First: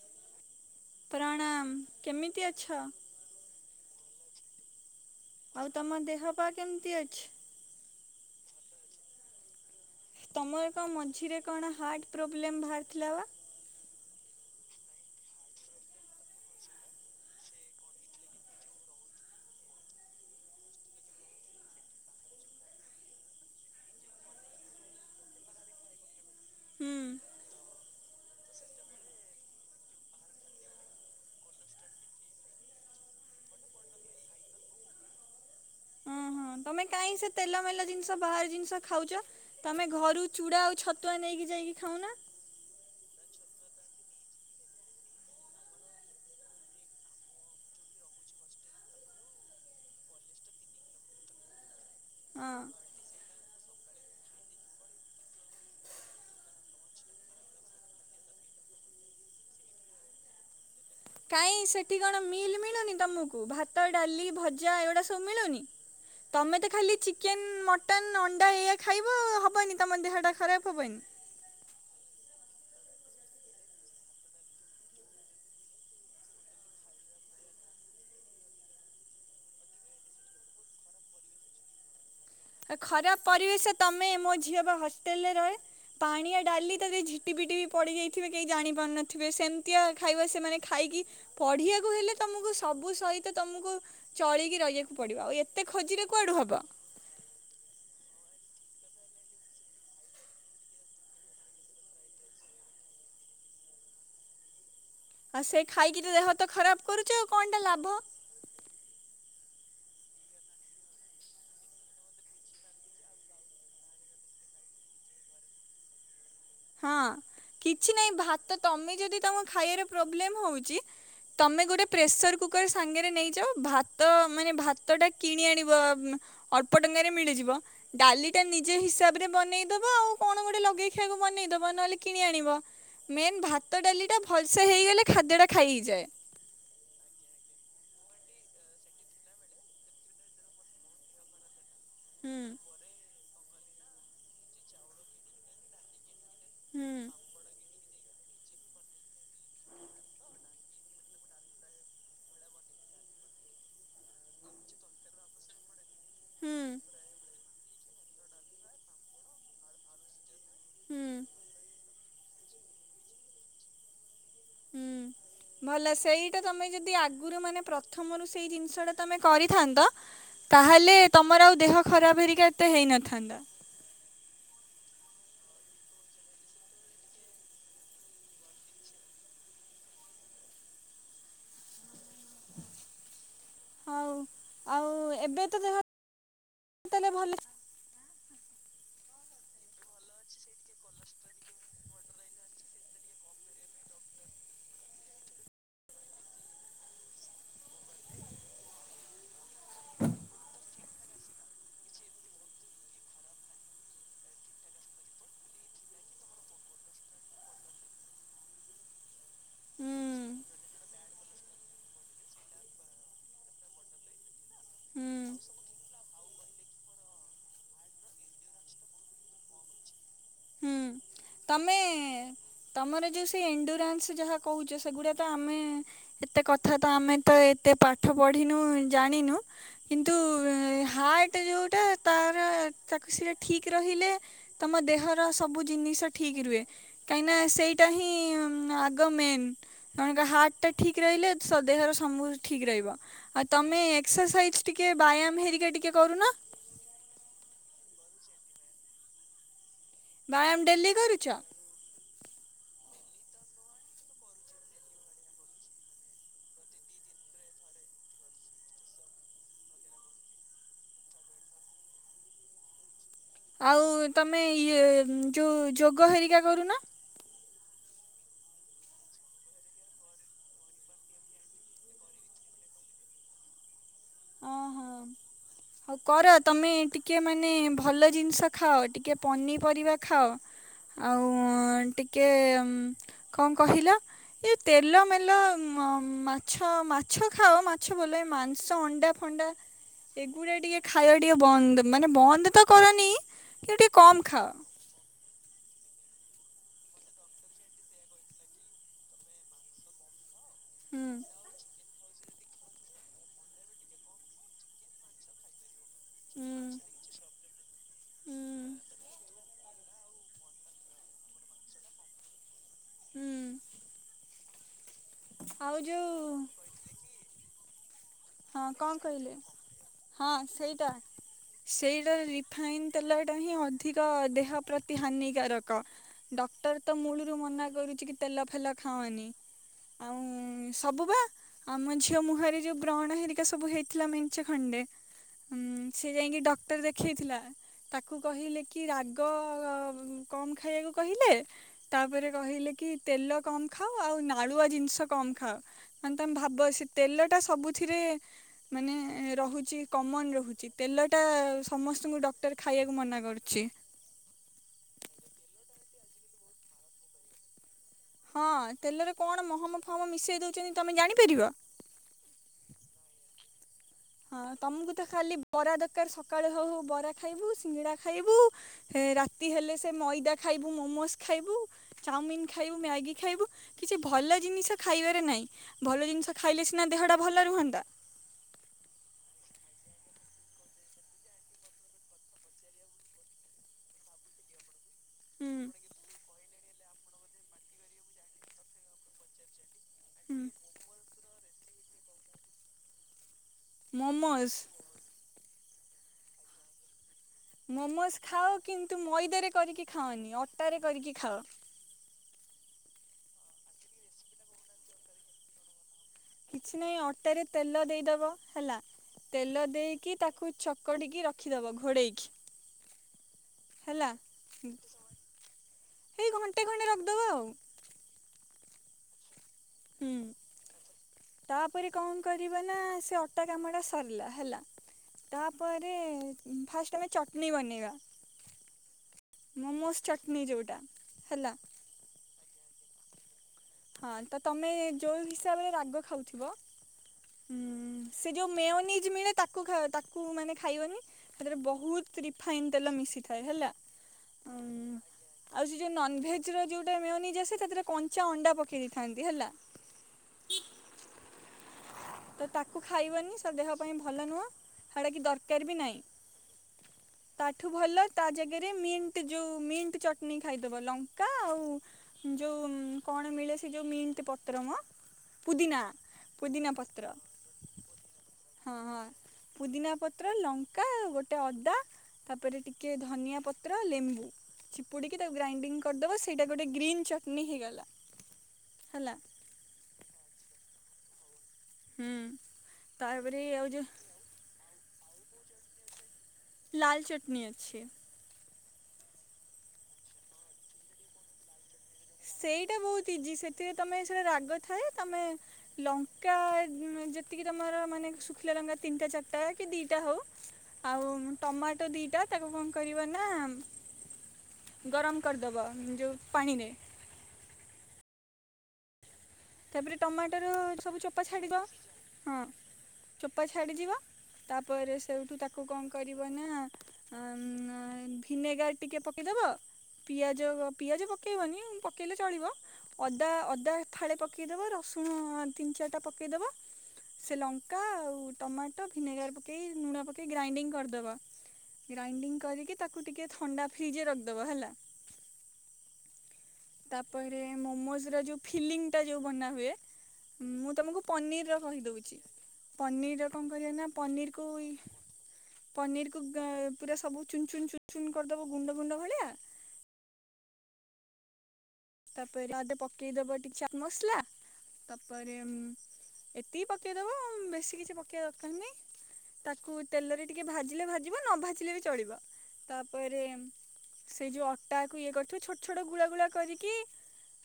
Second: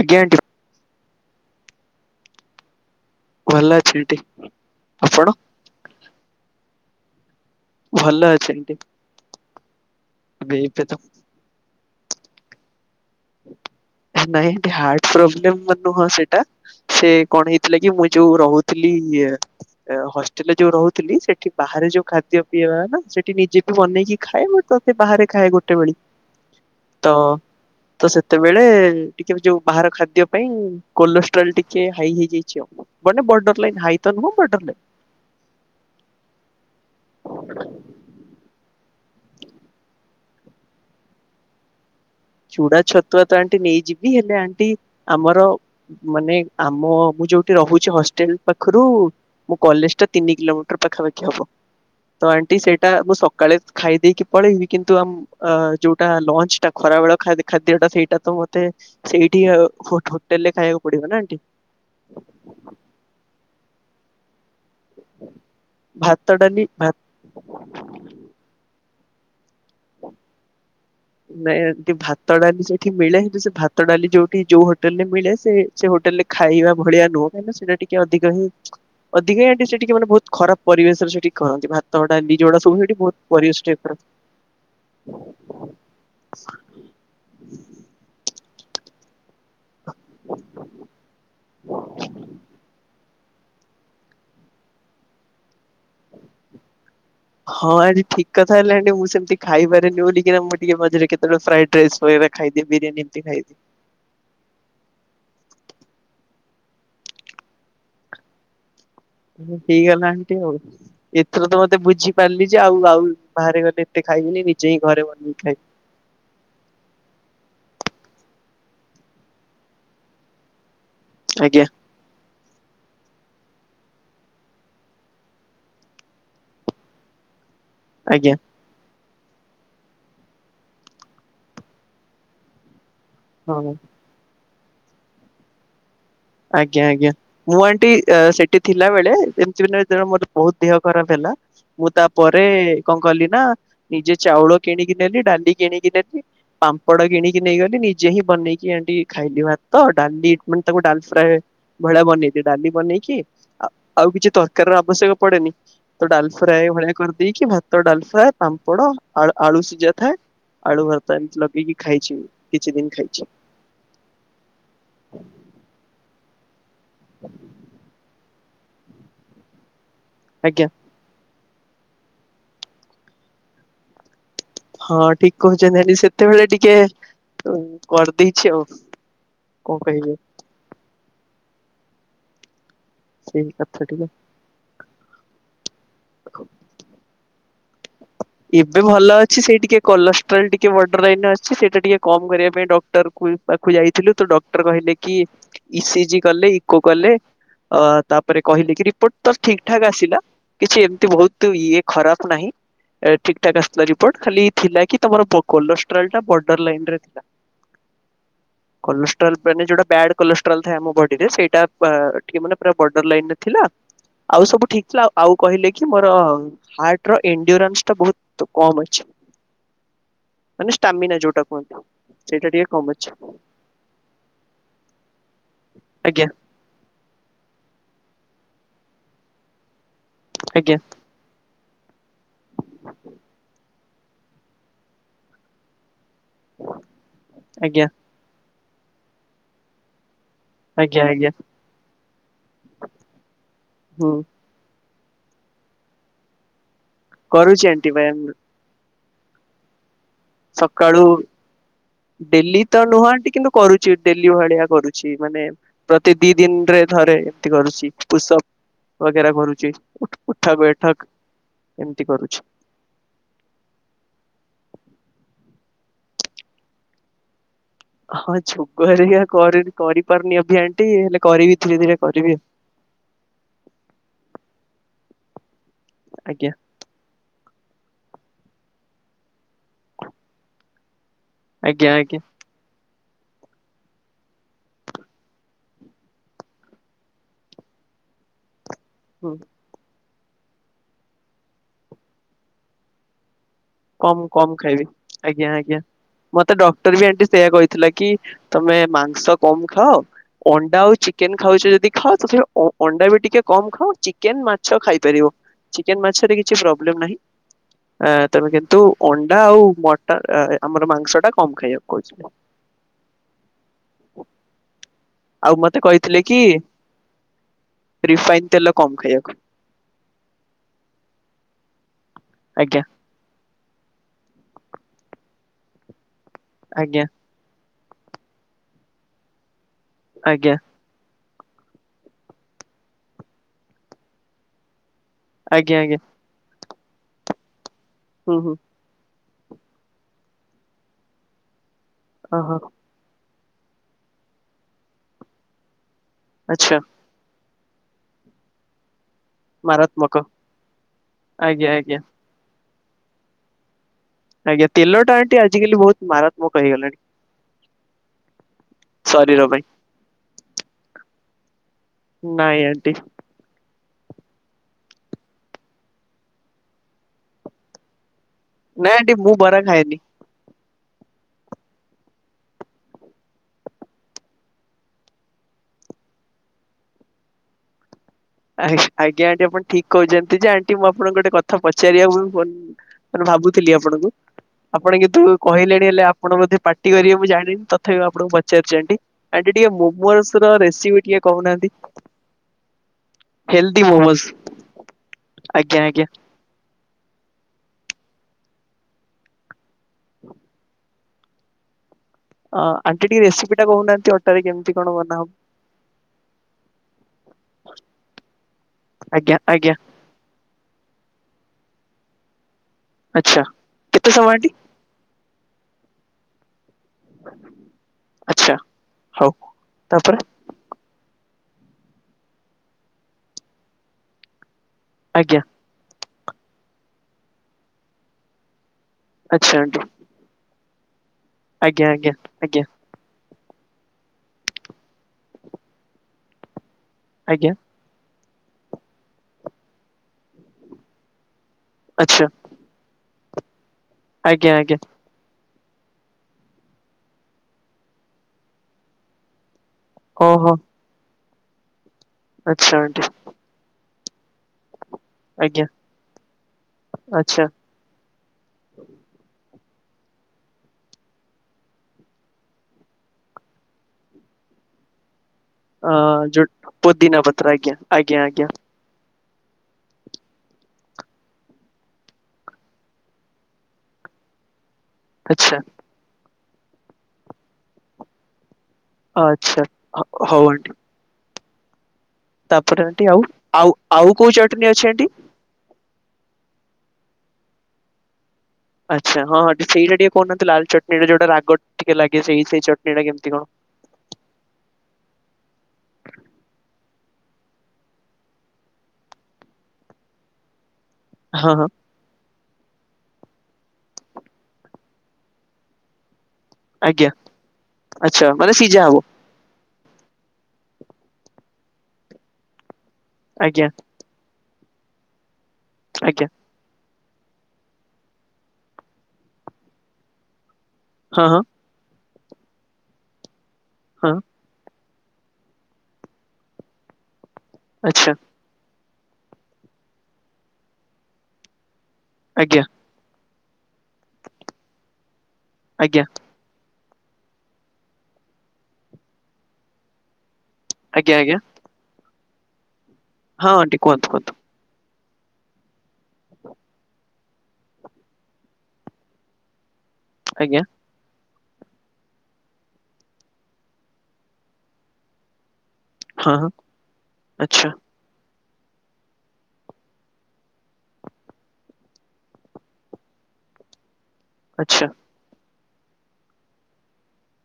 ଆଜ୍ଞା ଆଜ୍ଞା। ପ୍ରଣାମ କେମିତି ଅଛ? ଭଲ ଅଛି ଏଟି ଆପଣ? ଆଉ ତମ ଦେହ ପା କେମିତି ଅଛି? ଭଲ ଅଛି ଏମତି। ତମର ଏକ ମଝିରେ କଣ ହାର୍ଟ ପ୍ରୋବ୍ଲେମ ବାହାରିଥିଲା ବା? ନାଇଁ ହାର୍ଟ ପ୍ରୋବ୍ଲେମ ନୁହଁ ସେଇଟା। ସେ କଣ ହେଇଥିଲା କି ମୁଁ ଯୋଉ ରହୁଥିଲି ଇ ହଷ୍ଟେଲରେ ଯୋଉ ରହୁଥିଲି ସେଠି ବାହାରେ ଯୋଉ ଖାଦ୍ୟ ପିଇବା ନା ସେଠି ନିଜେ ବି ବନେଇକି ଖାଏ ବଟ ସେ ବାହାରେ ଖାଏ ଗୋଟେବେଳି। [inaudible] ତ ତ ସେତେବେଳେ ଟିକେ ଯୋଉ ବାହାର ଖାଦ୍ୟ ପାଇଁ କୋଲେଷ୍ଟ୍ରୋଲ ଟିକେ ହାଇ ହେଇଥାଇଚି ଆଉ। ବ ବୋର୍ଡର ଲାଇନ ହାଇ ତ ନୁ ବୋର୍ଡର ଲାଇନ। ହ ହଁ ତମେ କାହିଁ ସେ ତେଲ ମେଲ ଜିନିଷ ବାହାର ଜିନିଷ ଖାଉଚ। ତମେ ଘରୁ ଚୁଡ଼ା ଆଉ ଛତୁଆ ନେଇକି ଯାଇକି ଖାଉନା। ଚୁଡା ଛତୁଆ ତ ଆଣ୍ଟି ନେଇଯିବି। ହେଲେ ଆଣ୍ଟି ଆମର ମାନେ ଆମ ମୁଁ ଯୋଉଠି ରହୁଛି ହଷ୍ଟେଲ ପାଖରୁ ମୋ କଲେଜ ଟା ତିନି କିଲୋମିଟର ପାଖାପାଖି ହବ ତ ଆଣ୍ଟି ହଁ ସେଇଟା ମୁଁ ସକାଳେ ଖାଇ ଦେଇେଇକି ପଳେଇବି କିନ୍ତୁ ଆମ ଯୋଉଟା ଲଞ୍ଚ ଟା ଖରା ବେଳ ଖାଦ୍ୟ ଟା ସେଇଟା ତ ମତେ ସେଇଠି ହୋଟ ହୋଟେଲ ରେ ଖାଇବାକୁ ପଡିବ ନା ଆଣ୍ଟି କାଇ ସେଠି କଣ ମିଲ୍ ମିଳୁନି ତମକୁ ଭାତ, ଡାଲି, ଭଜା ଏଗୁଡ଼ା ସବୁ ମିଳୁନି? ଭାତ ଡାଲି ତମେ ତ ଖାଲି ଚି କେନ୍, ମଟନ୍, ଅଣ୍ଡା ଏଇଆ ଖାଇବ ହେବନି ତମ ଦେହଟା ଖରାପ ହେବନି। ନାଇଁ ଏଠି ଭାତ ଡାଲି ସେଠି ମିଳେ। କିନ୍ତୁ ସେ ଭାତ ଡାଲି ଯୋଉଠି ଯୋଉ ହୋଟେଲରେ ମିଳେ ସେ- - ସେ ହୋଟେଲରେ ଖାଇବା ଭଳିଆ ନୁହଁ। କାହିଁକି ନା ସେଟା ଟିକେ ଅଧିକା ହିଁ ଅଧିକା ଏଠି ସେଠି କେବଳ ମାନେ ବହୁତ ଖରାପ ପରିବେଶରେ ସେଠି କରନ୍ତି। ଭା ତ, ଡାଲି ଯୋ - - ଖରାପ ପରିବେଶ ତମେ ମୋ ଝିଅ ବା ହଷ୍ଟେଲରେ ରହେ। ପାଣିଆ ଡାଲି ତା ଦିହରେ ଝିଟି ପିଟି ବି ପଡି ଯାଇଥିବେ। କେହି ଜାଣିପାରୁନଥିବେ ସେମିତିଆ ଖାଇବା ସେମାନେ ଖାଇକି - - ପଢିଆକୁ ହେଲେ ତମକୁ ସବୁ ସହିତ ତମକୁ - - ଚଳିକି ରହିଆକୁ ପଡିବ। ଆଉ ଏତେ ଖୋଜିଲେ କୁଆଡୁ ହବ। ହଁ ଅଣ୍ଟି ଠିକ କଥା ହେଲେ ଅଣ୍ଟି ମୁଁ ସେମିତି ଖାଇପାରେନି ବୋଲି କାହିକି ନା ମୁଁ ଟିକେ ମଝରେ କେତେବେଳେ ଫ୍ରାଇଡ୍ ପ୍ରେସ ଫଇର ଖାଇ ଦିଏ ବିରିୟାନୀ ଏମିତି ଖାଇଦି - - ଆଉ ସେ ଖାଇକିରି ଦେହ ତ ଖରାପ କରୁଚ ଆଉ କଣଟା ଲାଭ। ଠିକ ହେଲାନି ଆଣ୍ଟି ଆଉ। ଏଥର ତ ମତେ ବୁଝିପାରିଲି ଯେ ଆଉ ଆଉ ବାହାରେ ଗଲେ ଏତେ ଖାଇବିନି ନିଜେ ହିଁ ଘରେ ବନେଇକି ଖାଇବି। ହଁ, କିଛି ନାହିଁ ଭାତ ତମେ ଯଦି ତମ ଖାଇଆରେ ପ୍ରୋବ୍ଲେମ ହଉଚି ତମେ ଆଜ୍ଞା ଗୋଟେ - - ପ୍ରେସର କୁକର ସାଙ୍ଗରେ ନେଇଯାଅ ଭାତ ମାନେ ଭାତ ଟା କିଣି ଆଣିବ- - ଅଳ୍ପ ଟଙ୍କାରେ ମିଳିଯିବ ଡାଲି ଆଜ୍ଞା ଟା ନିଜ ହିସାବରେ ବନେଇ ଦବ ଆଉ କଣ ଗୋଟେ ଲଗେଇ ଖାଇବ। ବନେଇଦବ ନହେଲେ କିଣି ଆଣିବ ମେନ୍ ହଁ। ଭାତ ଡାଲିଟା ଭଲସେ ହେଇଗଲେ ଖାଦ୍ୟଟା ଖାଇ ହେଇଯାଏ। ଆଜ୍ଞା ଆଜ୍ଞା। ମୁଁ ଆଣ୍ଟି ଏଁ। ସେଠି ଥିଲା ବ। ଳେ ଏମିତି ବି ଦେହ ମୋର ବହୁତ ଦେହ ଖରାପ ହେଲା ମୁଁ ହୁଁ ତାପରେ କଣ କଲିି ନା ନିଜେ ଚାଉଳ କିଣିକି ନେଲି। ଡାଲି କିଣିକି ନେଲି। ହୁଁ ପାମ୍ପଡ କିଣିକି ନେଇ ଗଲି ନିଜେ ହିଁ ବନେଇକି ଆଣ୍ଟି ଖାଇଲି ଭାତ ଡାଲି ମାନେ ତାକୁ ଡାଲ ଫା ଫ୍ରାଏ ଭଳିଆ ବନେଇଛି ଡାଲି ବନେଇକି ଆ ଆଉ କିଛି ତରକାରୀର ଆବଶ୍ୟକ ପଡେନି। ତ ଡାଲ ଫ୍ରାଏ ହୁଁ ଭଳିଆ କରିଦେଇକି ଭାତ ଡାଲ ଫ୍ରାଏ ପାମ୍ପଡ ଆଳ ଆଳୁ ସିଝା ଥାଏ ଆଳୁ ହୁଁ ଭର୍ତ୍ତା ଏମିତି ଲଗେଇକି ଖାଇଛି କିଛି ଦିନ ଖାଇଛି। ହୁଁ। ଭଲ ସେଇଟା ତମେ ଯଦି ଆଗରୁ ମାନେ ପ୍ରଥମରୁ ସେଇ ଜିନିଷଟା ତମେ କରିଥାନ୍ତ ଆଜ୍ଞା ତାହେଲେ ତମର ଆଉ ଦେହ ଖରାପ ହେରିକି ଏତେ ହେଇନଥାନ୍ତା। ହଁ ଠିକ୍ କହୁଛନ୍ତି ଆଣ୍ଟି ସେତେବେଳେ ଟିକେ ଉଁ କରିଦେଇଛି ଆଉ କଣ କହିବି ଆଉ? ସେଇ କ ହଉ ଆଉ ଏବେ ତ ଦେହ ଦେଖ ତା ହେଲେ ଭଲ କି ଏବେ ଭଲ ଅଛି ସେଇ ଟିକେ କୋଲଷ୍ଟ୍ରୋଲ ଟିକେ ବର୍ଡର ଲାଇନ୍ ରେ ଅଛି ସେଇଟା ଟିକେ କମ୍ କରିବା ପାଇଁ ଡକ୍ଟରକୁ ବି ପାଖକୁ ଯାଇଥିଲୁ ତ ଡକ୍ଟର କହିଲେ କି ଇ ସି ଜି କଲେ ଇ କୋ କଲେ ଅ ତାପରେ କହିଲେ କି ରିପୋର୍ଟ ତ ଠିକ୍ ଠାକ୍ ଆସିଲା। କିଛି ଏମିତି ବହୁତ ଇଏ ଖରାପ୍ ନାହିଁ। ଏ ଠିକ୍ ଠାକ୍ ଆସିଥିଲା ରିପୋର୍ଟ ଖାଲି ଥିଲା କି ତମର ପୋ କୋଲଷ୍ଟ୍ରୋଲ ଟା ବର୍ଡର ଲାଇନ୍ ରେ ଥିଲା। [unintelligible] କୋଲଷ୍ଟ୍ରୋଲ ମାନେ ଯୋଉଟା ବ୍ୟାଡ୍ ହୁଁ କୋଲଷ୍ଟ୍ରୋଲ ଥାଏ ଆମ ବ ଡି ରେ ସେଇଟା ପା ଟିକେ ମାନେ ପୁରା ବର୍ଡର ଲାଇନ୍ ରେ ଥିଲା। ଆଉ ସବୁ ଠିକ୍ ଥିଲା ହୁଁ ଆଉ କହିଲେ କି ମୋର ହାର୍ଟର ଏଣ୍ଡିଓରାମ ତ ବହୁତ କମ୍ ଅଛି। ମାନେ ହୁଁ ଷ୍ଟାମିନା ଯୋଉଟା କୁହନ୍ତି। ତମେ ସେଇଟା ଟିକେ କମ ଅଛି ତମର ଯୋଉ ସେ ଏଣ୍ଡୁରାନ୍ସ ଯାହା କହୁଛ ସେଗୁଡା ତ ଆମେ ଆଜ୍ଞା ଏତେ କ ଥା ତ ଆମେ ତ ଏତେ ପାଠ ପଢିନୁ ଜାଣିନୁ କିନ୍ତୁ ଆଜ୍ଞା ହାର୍ଟ ହାର୍ଟ ଯୋଉଟା ତାର ତାକୁ ସେଇଟା ଠିକ୍ ରହିଲେ ତମ ଦେହର ସବୁ ଜିନିଷ ଠିକ୍ ରୁହେ କାହିଁକି ନା ଆଜ୍ଞା ସେଇଟା ହିଁ ଆଗ ମେନ୍ ଜଣଙ୍କ ହାର୍ଟ ଟା ଠିକ୍ ଆଜ୍ଞା ଆଜ୍ଞା ରହିଲେ ସ ଦେହର ସମୁଁ ଠିକ୍ ରହିବ ଆଉ ତମେ ହୁଁ ଏକ୍ସରସାଇଜ୍ ଟିକେ ବାୟ୍ଯାମ ହେରିକା ଟିକେ କରୁନ? କରୁଛି ଆଣ୍ଟି ବାୟ୍ଯାମ ବ୍ୟାୟାମ ଡେଲି ସକାଳୁ। କରୁଛ? ଡେଲି ତ ନୁହଁ ଆଣ୍ଟି କିନ୍ତୁ କରୁଛି ଡେଲି ଭଳିଆ କରୁଛି ମାନେ ପ୍ରତି ଦି ଦିନରେ ଥରେ ଏମତି କରୁଛି ପୁଷପ ବଗେରା କରୁଛି ଉଠ ଉଠକ ବୈଠକ ଏମିତି କରୁଛି। ଆଉ ତମେ ଇଏ ଯୋଉ ଯୋଗ ହେରିକା କରୁନ? ହଁ ଯୋଗ ହେରିକା କରିବି କରିପାରୁନି ଅଭି ଆଣ୍ଟି ହେଲେ କରିବି ଧୀରେ ଧୀରେ କରିବି। ଓ ହୋ ହଉ କର ଆଜ୍ଞା ତମେ ଟି ଟିକେ ମାନେ ଭଲ ଜିନିଷ ଖାଅ ଟିକେ ପନିପରିବା ଖାଅ। ଆଉ ଆଜ୍ଞା ଆଜ୍ଞା ଟିକେ କଣ କହିଲ ଏ ତେଲ ମେଲ ମ ମାଛ ମାଛ ଖାଅ ମାଛ ବୋଲେ ମାଂସ ତ ଅଣ୍ଡା ହୁଁ ଫଣ୍ଡା ଏଗୁଡା ଟିକେ ଖାଇବା ଟିକେ ବନ୍ଦ ମାନେ ବନ୍ଦ ତ କରନି। କିନ୍ତୁ ଟିକେ କମ୍ ଖାଅ କମ୍ ଖାଇବି ଆଜ୍ଞା ଆଜ୍ଞା। ମତେ ଡକ୍ଟର ବି ଆଣ୍ଟି ସେଇଆ କହିଥିଲା କି ତମେ ମାଂସ କମ୍ ଖାଅ ଅଣ୍ଡା ଆଉ ହୁଁ। ଚିକେନ ଖାଉଛ ଯଦି ହଁ ଅଥଚ ଅଣ୍ଡାବି ଟିକେ କମ ଖାଅ ଚିକେନ ମାଛ ଖାଇପାରିବ। ଚିକେନ ମାଛରେ କିଛି ହୁଁ ପ୍ରୋବ୍ଲେନାହିଁ ହୁଁ ତମେ କିନ୍ତୁ ଅଣ୍ଡା ଆଉ ମଟନ ଅ ଏ ଆମର ମାଂସଟା କମ ଖାଇବାକୁ କହୁଚିମ। ଉୁଁ। ଆଉ ମତେ ଯୋଉ କହିଥିଲେକି? ହଁ କମ କଣ କହିଲେ ଖାଇବାକୁ ହଁ ସେଇଟା ସେଇଟାରେବି? ଆଜ୍ଞା ରିଫାଇନ ତେଲଟାହିଁ ଅଧିକ ଦେହ ପ୍ରତି ହାନିକାରକ ଡକ୍ଟରତ ଆଜ୍ଞା ମୂଳୁ ରୁ ମନା କରୁଛିକି ତେଲ ଫେଲ ଖାଅନି ଆଉ ଉୁଁ ଆଜ୍ଞା ଉୁଁ। ସବୁବା ଆମ ଝିଅ ମୁହଁରେ ଯେଉଁ ବ୍ରଣ ହେରିକା ସବୁ ହେଇଥିଲା ମେଞ୍ଚେ ଖଣ୍ଡେ ହୁଁ ଆଜ୍ଞା ଆଜ୍ଞା ସେ ଯାଇଁକି ଡକ୍ଟର ଦେଖେଇଥିଲା ତାକୁ ହୁଁ ହୁଁ କହିଲେ କିରାଗ କମ ଖାଇବାକୁ କହିଲେ ତାପରେ ଓହୋ କହିଲେକି ତେଲ କମ ଖାଅ ଆଉ ନାଳୁଆ ଜିନିଷ କମ ଖାଅ ମାନେ ତମେ ଭାବ ଆଚ୍ଛା ସେ ତେଲଟା ସବୁ ଏଥିରେ ମାନେ ରହୁଛି ମାରାତ୍ମକ କମନ ରହୁଛି ତେଲଟା ଆଜ୍ଞା ଆଜ୍ଞା ସମସ୍ତଙ୍କୁ ଡ କ୍ଟର ଖାଇବାକୁ ମନା କରୁଛି। ଆଜ୍ଞା ତେଲଟା ଆଣ୍ଟି ଆଜିକାଲି ବହୁତ ମାରାତ୍ମକ ହେଇଗଲାଣି। ହଁ ତେଲରେ ଶରୀର କଣ ପାଇଁ। ମହମ ଫହମ ମିଶେଇ ଦଉଛନ୍ତି ତମେ ଜାଣିପାରିବ। ନାଇଁ ଆଣ୍ଟି। ହଁ ତମକୁତ ଖାଲି ବରା ଦରକାର ସକାଳୁ ହଉ ହଉ ବରା ଖାଇବୁ ସିଙ୍ଗଡା ଖାଇବୁ। ନାଇଁ ହେ ଆଣ୍ଟି ମୁଁ ରାତି ବରା ହେଲେ ସେ ଖାଏନି। ମଇଦା ଖାଇବୁ ମୋମୋସ ଖାଇବୁ। ଚାଓମିିନ ଖାଇବୁ ମ୍ୟାଗି ଖାଇବୁ କିଛି ଭଲ ଜିନିଷ ଖାଇବାରେ ନାହିଁ। ଭଲ ଜିନିଷ ଖାଇଲେ ସିନା ଦେହଟା ଭଲ ରୁହନ୍ତା। ଆ ଆଜ୍ଞା ଆଣ୍ଟି ଆପଣ ଠିକ କହିଛନ୍ତିଯେ ଆଣ୍ଟି ମୁଁ ଆପଣଙ୍କୁ ଗୋଟେ କଥା ପଚାରିବା ପୂର୍ବରୁ ମାନେ ଭାବୁଥିଲି ଆପଣଙ୍କୁ ଆପଣ କେତେ ତୁ ହୁଁ କହିଲେଣି ହେଲେ ଆପଣ ବୋଧେ ପାର୍ଟି କରିବେ ମୁଁ ଜାଣିନି ତଥାପି ଆପଣଙ୍କୁ ପଚାରୁଛି ଆଣ୍ଟି। ଆଣ୍ଟି ଟିକିଏ ହୁଁ ମୋମୋସର ରେସିପି ଟିକିଏ କହୁନାହାନ୍ତି। ହେଲଦି ମୋମୋସ ମୋମୋସ୍ ଆଜ୍ଞା ଆଜ୍ଞା ମୋମୋସ ଖାଅ କିନ୍ତୁ ମଇଦାରେ କରିକି ଖାଅନି ଅଟାରେ କରିକି ଖାଅ। ଅ ଆଣ୍ଟି ଟିକିଏ ରେସିପିଟା କହୁନାହାନ୍ତି ଅଟାରେ କେମିତି କଣ ବନାହବ? କିଛି ନାହିଁ ଅଟାରେ ତେଲ ଦେଇଦବ ହେଲା ଆଜ୍ଞା ତେଲ ଆଜ୍ଞା ଦେଇକି ତାକୁ ଚକ କୁଡିକି ରଖିଦବ ଘୋଡେଇକି। ଆଚ୍ଛା। ହେଲା କେତେ ସମୟ ଆଣ୍ଟି ଏଇ ଘଣ୍ଟେ ଖଣ୍ଟେ ରଖିଦବା ଆଉ। ଆଚ୍ଛା ହଉ ହୁଁ ତାପରେ ତାପରେ କଣ କରିବାନା ସେ ଅଟାକାମଟା ସରିଲା ହେଲା ଆଜ୍ଞା ତା ପରେ ଫାଷ୍ଟ ଆମେ ଚଟନି ବନେଇବା ଆଚ୍ଛା ଆଣ୍ଟି ମୋମସ ଚଟ ଚଟିନ ଯୋଉଟା ହେଲା। ଆଜ୍ଞା ଆଜ୍ଞା ଆଜ୍ଞା। ହଁତ ତମେ ଯୋଉ ହିସାବରେ ରାଗ ଖାଉଥିବ ଆଜ୍ଞା ଉୁଁ। ସେ ଯୋଉ ମେୟୋନିଜ ମିଳେ ତାକୁ ଖା ତାକୁ ମାନେ ଖାଇବନି ସେଥିରେ ବହୁତ ଆଚ୍ଛା ରିଫ ଫାଇନ ତେଲ ମିଶିଥାଏ ହେଲା ଆଜ୍ଞା ଆଜ୍ଞା ଉୁଁ। ଆଉ ସେ ଯୋଉ ନନଭେଜର ଯୋଉଟା ମେୟୋନିଜ ଆସେ ସେଥିରେ କଞ୍ଚା ଅଣ୍ଡା ପକେଇ ଦେଇଥାନ୍ତି ହେଲା। ଓହୋ। ତ ଆଚ୍ଛା ତାକୁ ଆଣ୍ଟି ଖାଇବନି ସେ ଦେହ ପାଇଁ ଭଲ ନୁହଁ। ହେଡାକି ଆଜ୍ଞା ଦରକାରବି ନାଇଁ ଆଚ୍ଛା ତାଠୁ ଭଲ ତାଜାଗାରେ ମିଣ୍ଟି ଯୋଉ ମିଣ୍ଟି ଚଟନୀ ଖାଇଦବ ଲଙ୍କା ଆଉ ଯୋଉ କଣ ମିଳେ ସେ ଯୋଉ ମିଣ୍ଟି ପତ୍ରମ ପୁଦିନା। ହଁ ଯୋ ପୋଦିନା ପତ୍ର ଆଜ୍ଞା, ଆଜ୍ଞା, ଆଜ୍ଞା। ହଁ, ହଁ, ପୁଦିନା ପତ୍ର, ଲଙ୍କା ଗୋଟେ ଅଦା ତାପରେ ଟିକେ ଧନିଆ ପତ୍ର, ଲେମ୍ବୁ ଚିପୁଡିକି ତାକୁ ଆଚ୍ଛା ଗ୍ରାଇଣ୍ଡିଙ୍ଗ କରିଦବ ସେଇଟା ଗୋଟେ ଗ୍ରୀନ ଚଟନୀ ହେଇଗଲା। ଆଚ୍ଛା, ହ-ହଉ ଆଣ୍ଟି। ହୁଁ। ତାପରେ ଆଣ୍ଟି ଆଉ, ତାପରେ ଆଉ, ଯୋଉ ଆଉ କୋଉ ଚଟନୀ ଅଛି ଆଣ୍ଟି? ଲାଲ୍ ଚଟନୀ ଅଛି। ଆଚ୍ଛା ହଁ, ହଁ ଆଣ୍ଟି, ସେଇଟା ଟିକେ କହୁ ନଥିଲେ ଲାଲ୍ ଚଟନୀ ଯୋଉଟା ରାଗ ଟିକେ ଲାଗେ। ସେଇ, ସେଇ ଚଟନୀ ଟା କେମିତି କଣ? ଥି ତମେ ସେଟା ରାଗ ଥାଏ। ତମେ ଲଙ୍କା ଯେତିକି ତମର ମାନେ ଶୁଖିଲା ଲଙ୍କା ତିନିଟା, ଚାରିଟା କି ଦିଟା ହଉ ଆଉ ହଁ ହଁ ଟମାଟୋ ଦିଟା। ତାକୁ କଣ କରିବ ନା ଗରମ କରିଦବ ଯଉ ପାଣିରେ। ଆଜ୍ଞା। ଆଚ୍ଛା, ମାନେ ସିଝା ହବ। ତାପରେ ଟମାଟର ସବୁ ଚୋପା ଛାଡ଼ିବ ହଁ, ଚୋପା ଆଜ୍ଞା ଛାଡ଼ିଯିବ। ତାପରେ, ସେଇଠୁ ତାକୁ କଣ କରିବ ଆଜ୍ଞା ନା ଆମ, ଆ ଭିନେଗାର ଟିକେ ପକେଇଦବ ପିଆଜ, ପିଆଜ ହଁ ହଁ ପକେଇବନି। ପ ପକେଇଲେ ଚଳିବ ଅଦା, ଅଦା ହଁ ଫାଳେ ପ ପକେଇଦବ ରସୁଣ ତିନି, ଚାରିଟା ପକେଇଦବ। ସେ ଲଙ୍କା ଆଚ୍ଛା। ଆଉ ଟମାଟୋ, ଭିନେଗାର ପକେଇ କି ଲୁଣ ପକେଇ ଗ୍ରାଇଣ୍ଡିଂ କରିଦବ, ଗ୍ରାଇଣ୍ଡିଂ ଆଜ୍ଞା କରିକି ତାକୁ ଟିକେ ଥଣ୍ଡା ଫ୍ରିଜରେ ରଖିଦବ, ହେଲା। ଆଜ୍ଞା। ତାପରେ ମମୋଜ୍‌ ର ଯୋଉ ଫିଲିଙ୍ଗ୍ ଟା ଯୋଉ ବନା ହୁଏ। ମୁଁ ତମକୁ ଆଜ୍ଞା ଆଜ୍ଞା ପନିର୍ ର କହିଦଉଛି। ପନିର୍ ର ହଁ କଣ କରିବେ ଆଣ୍ଟି ନା କୁହନ୍ତୁ କୁହନ୍ତୁ ପନିର୍ କୁ ପନିର କୁ ପୁରା ସବୁ ଚୁନ୍‌ଚୁନ୍‌, ଚୁନ୍‌ଚୁନ୍‌ କରିଦବ ଗୁଣ୍ଡ, ଗୁଣ୍ଡ ଭଳିଆ। ଆଜ୍ଞା। ତାପରେ ପକେଇଦବ ଟିକେ ଚାଟ୍ ମସଲା ତାପରେ ହଁ ହଁ ଏତିକି ପକେଇଦବ ଆଚ୍ଛା ବେଶୀ କିଛି ପକେଇବା ଦରକାର ନାହିଁ। ତାକୁ ତେଲରେ ଟିକେ ଭାଜିଲେ ଭାଜିବ ନ ଭାଜିଲେ ବି ଚଳିବ। ତାପରେ ସେ ଯଉ ଆଚ୍ଛା ଅଟାକୁ ଇଏ କରିଥିବ ଛୋଟ, ଛୋଟ ଗୁଳା, ଗୁଳା କରିକି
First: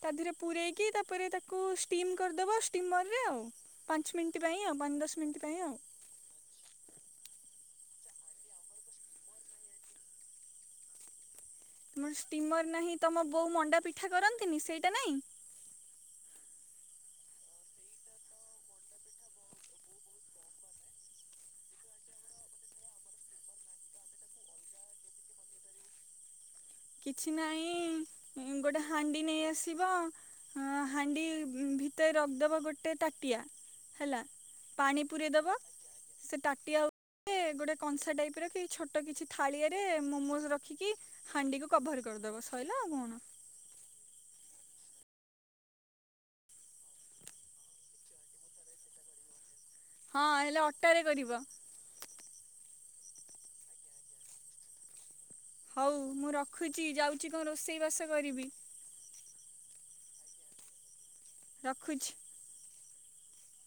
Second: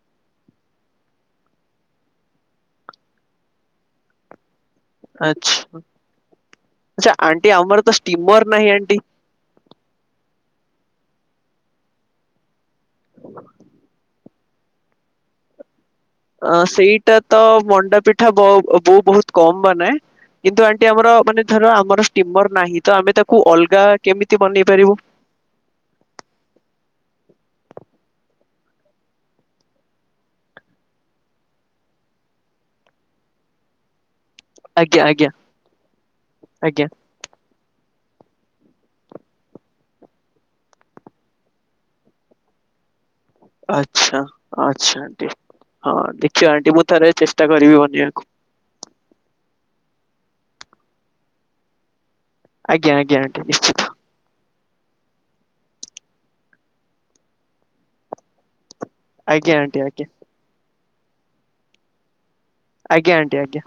ତା ଦେହରେ ପୂରେଇକି ତାପରେ ତାକୁ ଷ୍ଟିମ୍ କରିଦେବ ଷ୍ଟିମର୍ ରେ ଆଉ। ପାଞ୍ଚ ମିନିଟ ପାଇଁ ଆଉ ପାଞ୍ଚ ଦ ଆଚ୍ଛ, ଆଚ୍ଛା ଆଣ୍ଟି ଆମର ତ ଷ୍ଟିମର୍ ନାହିଁ ଆଣ୍ଟି। ତମର ଷ୍ଟିମର୍ ନାହିଁ ତମ ବୋଉ ମଣ୍ଡା ପିଠା କରନ୍ତିନି? ସେଇଟା ନାହିଁ? ଅ ସେଇଟା ତ ମଣ୍ଡା ପିଠା, ବ-ବୋଉ ବହୁତ କମ୍ ବନାଏ। କିନ୍ତୁ ଆଣ୍ଟି ଆମର ମାନେ ଧର, ଆମର ଷ୍ଟିମର୍ ନାହିଁ ତ ଆମେ ତାକୁ ଅଲଗା କେମିତି ବନେଇ ପାରିବୁ? କିଛି ନାହିଁ ଗୋଟେ ହାଣ୍ଡି ନେଇ ଆସିବ। ହଁ ହାଣ୍ଡି ଭିତରେ ରଖିଦେବା ଗୋଟେ ତାଟିଆ ହେଲା। ଆଜ୍ଞା ପାଣି ଆଜ୍ଞା ପୁରେଇଦବ ସେ ଟାଟିଆ ଆଜ୍ଞା ଗୋଟେ କଂସା ଟାଇପ ର କି ଛୋଟ କିଛି ଥାଳିଆ ରେ ମୋମୋଜ ରଖିକି ହାଣ୍ଡି କଭର୍ କରିଦବ ସରିଲ ଆଉ କଣ? ଆଚ୍ଛା, ଆଚ୍ଛା ଆଣ୍ଟି ହଁ ଦେଖିବା ଆଣ୍ଟି ମୁଁ ଥରେ ଚେଷ୍ଟା କରିବି ବନେଇବାକୁ‌। ହଁ ହେଲେ ଅଟାରେ କରିବ। ଆଜ୍ଞା, ଆଜ୍ଞା ଆଣ୍ଟି ନିଶ୍ଚିତ। ହଉ ମୁଁ ରଖୁଚି, ଯାଉଚି କଣ ରୋଷେଇ ବାସ କରିବି। ଆଜ୍ଞା ଆଣ୍ଟି ଆଜ୍ଞା। ରଖୁଛି। ଆଜ୍ଞା ଆଣ୍ଟି ଆଜ୍ଞା।